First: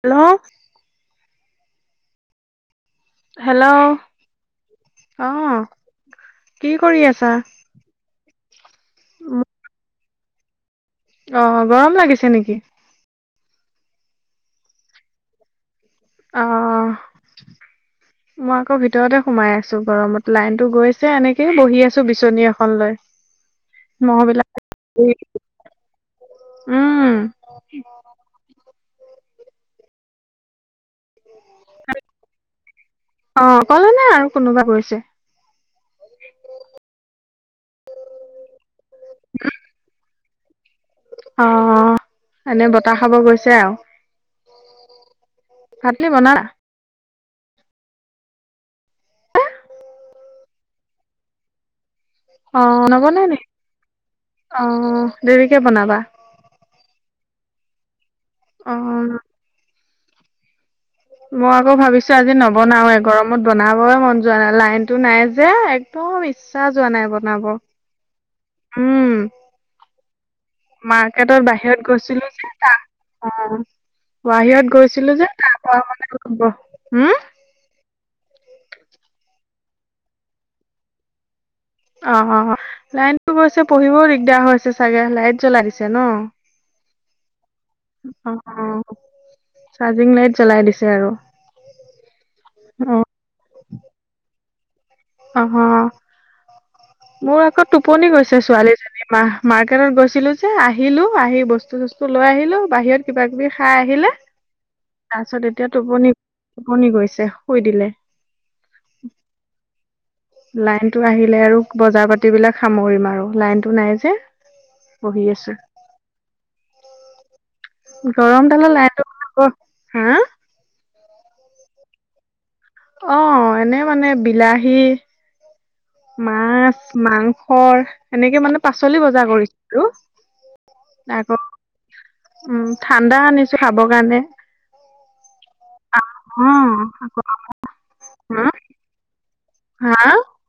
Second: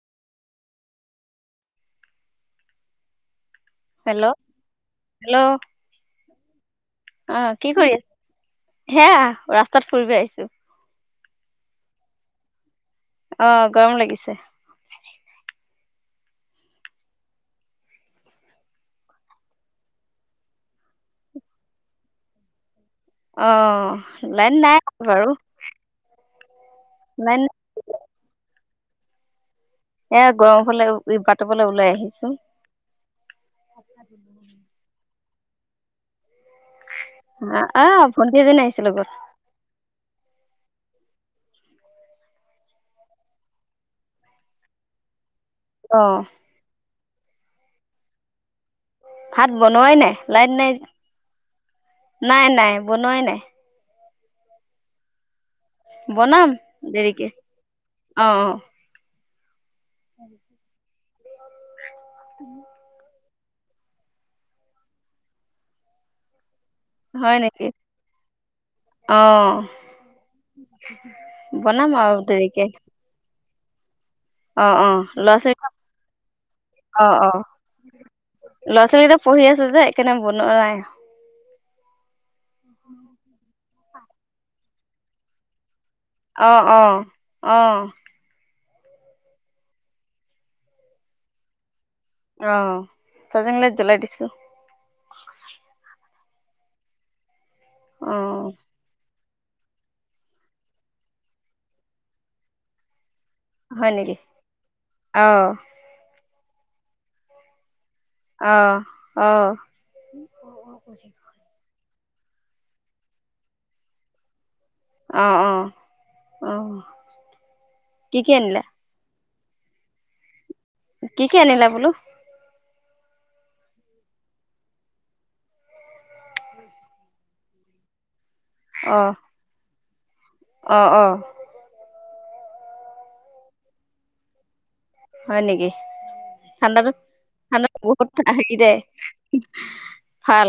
Hello hello hello hello অহ কি কৰি আছা। হেয়া ৰাস্তাত ফুৰিব আহিছোঁ। অ', গৰম লাগিছে নেকি? অ', গৰম লাগিছে। অ'। মই আকৌ ভিতৰতে সোমাই আছো গৰমত লাইনতো গৈছে এনেকেই বহি আছো বিচনী এখন লৈ অ', মহবিলাক লাইন নাই বাৰু উম মী [unintelligible] এ গৰম হলে উ অ', কলে নে আৰু কোনোবা গৈছে। আ, অ', ভণ্টি এজনী আহিছে লগত। অ', এনে বতাহ খাব গৈছে আৰু। অ ভাত কি বনা ভাত বনোৱাই নাই লাইট নাই নাই অ নাই বনোৱাই নবনাই নি নাই। অ', দেৰি বনাম দেৰিকে অ'। [inaudible] মই আকৌ ভাবিছোঁ আজি নবনাও এ গৰম বনাবই মন যোৱা নাই লাইনতো নাই যে একো ইচ চাহ যোৱা নাই হয় বনাব নেকি উম অ মাৰ্কেটত বাহিৰত বনাম আৰু গৈছিলো যে দেৰিকে তা অ'। বাহিৰত অ', গৈছিলো অ', যে লৰা তাৰ পৰা মানে ব- হম, অ', অ'। ল'ৰা ছোৱালীকেইটা পঢ়ি আছে যে এইকাৰণে বনোৱা নাই। অ', অ', লাইনতো গৈছে পঢ়িবও দিগদাৰ হৈছে চাগে লাইট জ্বলাই দিছে ন? অ', অ'। অ অ', অ', চাৰ্জিং লাইট জ্বলাই দিছে আৰু। অ', অ', চাৰ্জিং লাইট জ্বলাই দিছো। অ', মোৰ আকৌ টোপনি অ গৈছে ছোৱালীজনী মা মাৰ্কেটত গৈছিলো যে আহিলো আহি বস্তু চস্তু লৈ আহিলো বাহিৰত কিবা কিবি খাই হয় আহিলে নেকি অ তাৰপিছত এতিয়া টোপনি টোপনি গৈছে শুই দিলে। অ‌', অ। লাইনতটো আহিলে আৰু বজাৰ পাতিবলাক সামৰিম আৰু লাইনতটো নাই যে বহি অ অ আছো অ কি কি গৰম আনিলা তালৰ [unintelligible] ক হা কি কি আনিলা বোলো অ', এনে মানে বিলাহী মাছ মাংস এনেকে মানে অ পাচলি বজাৰ কৰিছো আৰু অ', অ'। উম, ঠাণ্ডা আনিছো খাব কাৰণে হয় নেকি, অ ঠাণ্ডাতো ঠাণ্ডাত বহুত হা [unintelligible] হা ভাল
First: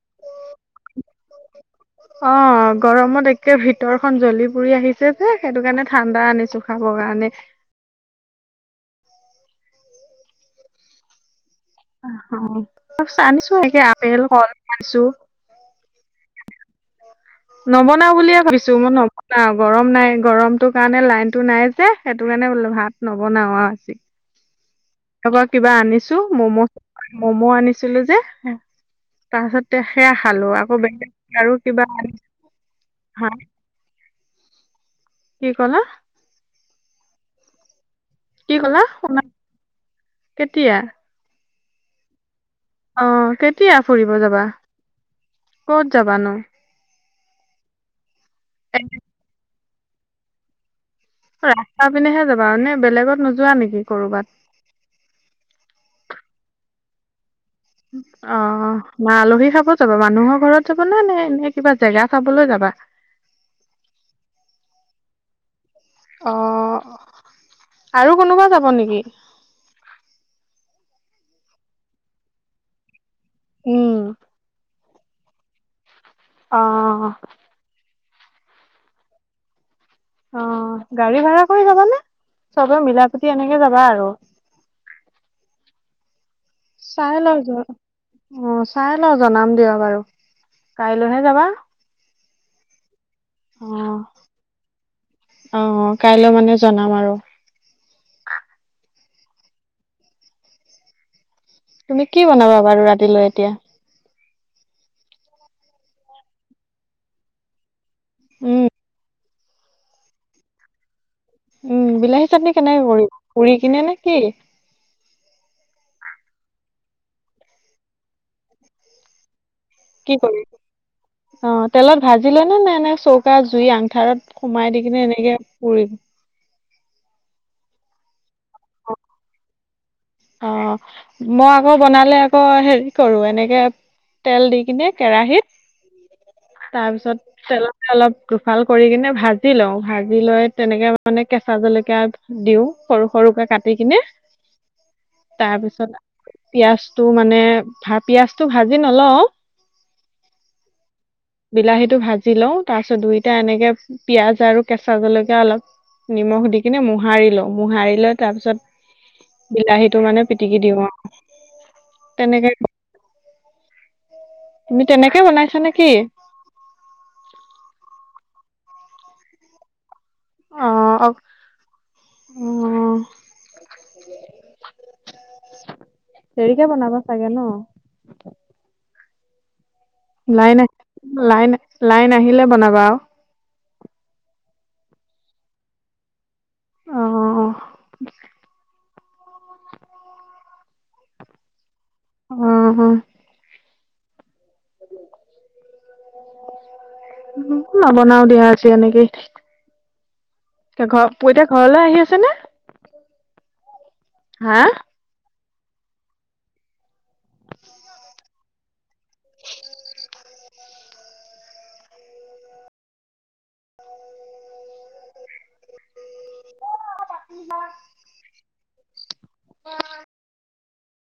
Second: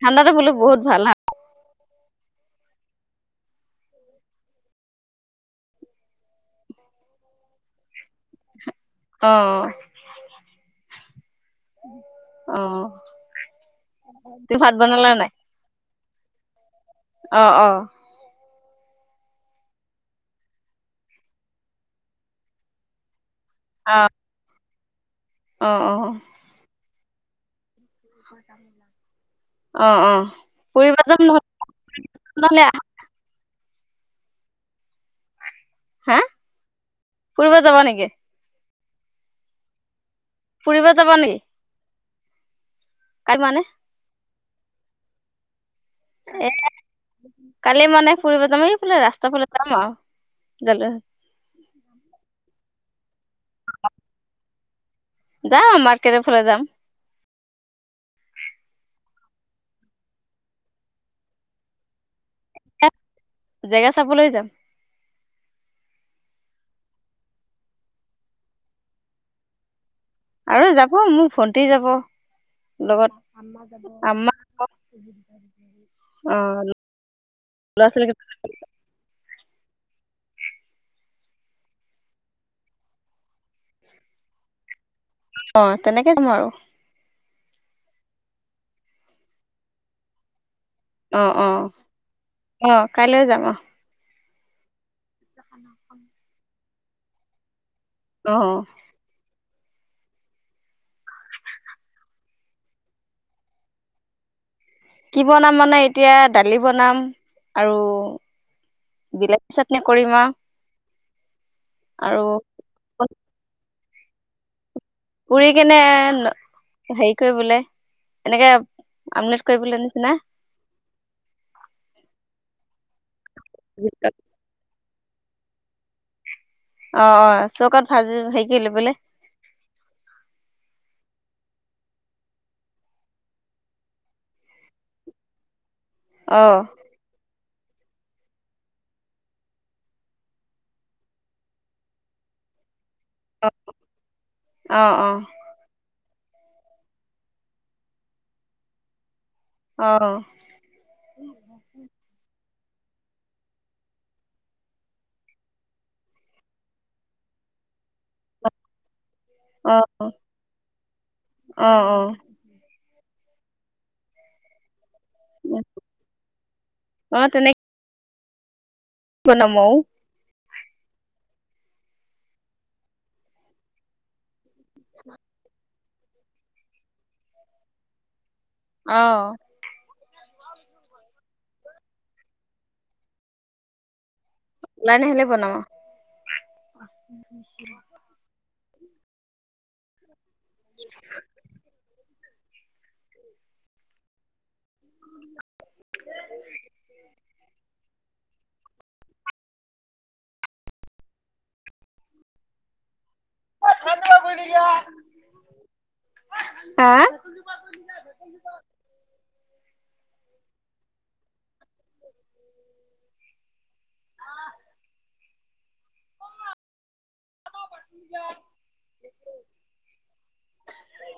ঠাণ্ডাতে বোলো বহুত ভাল না অ', গৰমত একে ভিতৰখনন জ্বলি পুৰি আহিছে যে সেইটো কাৰণে ঠাণ্ডা আনিছো খাব। কগানে অহ। অ হ [unintelligible] আনিছো নেকে আপেল কল তুমি ভাত আনছো। বনালা নাই অ অ নবনাও বুলিয়ে ভাবিছ ছো মই নবনাও গৰম নাই গৰমটো কাৰণে লাইনতটো নাই যে সেইটো কাৰণে ভাত ন বনাও অ আজি। তবা অ কিবা অ আনিছো ম'ম' ম'ম' আনিছ ছিলো যে তাৰপাছত অ সেয়া অ খালোঁ আকৌ বে ফুৰিব যাম নহ আৰু কিবা আনি নহলে হা, কি কলা। হা, ফুৰিব যাবা নেকি কি ক'লা। কেতিয়া ফুৰিব যাবা নি অ', কেতিয়া ফুৰিব যাবা। ক'ত যাব নো? এ কালি মানে ফুৰিব যাম এইফালে ৰাস্তা ফালে যাম আৰু জাল ৰাস্তা পিনেহে যাবা এনেে বেলেগত নোযোৱা নেকি কৰবাত। যাম মাৰ্কেটৰ ফালে যাম। অ', না আলহী খাব যাবা মানুহৰ ঘৰত যাব না নে এনে কিবা জেগা চাবলৈ যাব বা। জেগা চাবলৈ যাম। অ', আৰু কোনোবা যাব নেকি? আৰু যাব মোৰ ভণ্টি যাব লগত উম আম্মা সুবিধা য অহ। লৰা-ছোৱালী অ', গাড়ী ভাৰা কৰি যাবানে? চবে মিলাপতি এনেকে যাবা আৰু। [inaudible] অ', তেনেকে কম আৰু। চাই ল' অ', চাই ল' জনাম দিয় বাৰু। কাইলৈহে যাবা। অহ, কাইলৈও যাম অ'। অ', কাইলৈ মানে জনাম আৰু। অহ। তুমি কি বনাবা বাৰু ৰাতিলৈ এতিয়া? কি বনাম মানে এতিয়া দালি বনাম আৰু উম। বিলাহীৰ চাটনি কৰি আৰু। উম, বিলাহী চাটনি কেনেকে কৰিব? পুৰি কিনে নে কি? উৰি কেনে হেৰি কৰি বোলে এনেকে আমলেট। কৰিবলে নিচিনা কি কৰি। অ' তেলত ভাজিলেনেে নে এনে চৌকা জুই আঙঠাৰত সোমাই দি। কিমে এনেকে পুৰিম। অ' অ' চৌকাত ভাজি হেৰি কি লৈ পেলাই। অ' মই আকৌ বনালে আকৌ হেৰি কৰো এনেকে। তেল দি কিনে অ কেৰাহিত তাৰপিছত তেলত এ অলপ দুফাল কৰি কিনে ভাজি লওঁ ভাজি লৈ তেনেকে মানে কেঁচা জলকীয়া। দিও সৰু সৰুকে কাটি কিনে অ অ তাৰপিছত পিয়াজটো মানে ভা পিয়াজটো ভাজি নলও। অ অ বিলাহীটো ভাজি লওঁ। তাৰ পিছত দুইটাই এনেকে পিয়াঁজ আৰু কেঁচা জলকীয়া অলপ নিমখ দি কিনে মোহাৰি লও মোহাৰি লৈ তাৰপিছত বিলাহীটো মানে অ পিটিকি দিওঁ আও অ তেনেকে তুমি তেনেকে বনাইছা নেকি অ অ তেনেকে বনাম আও অহ উম [unintelligible] দেৰিকে বনাব চাগে ন? অ লাইন আ লাইন লাইন আ আহিলে বনাবা আও। লাইন আহিলে বনোৱা। অ', [inaudible] [inaudible] উম -উম নবনাও দিয়া এনেকেই ঠিক। ঘৰ [inaudible] ঘৰলৈ আহি আছে নে। হা? আ [inaudible] [unintelligible]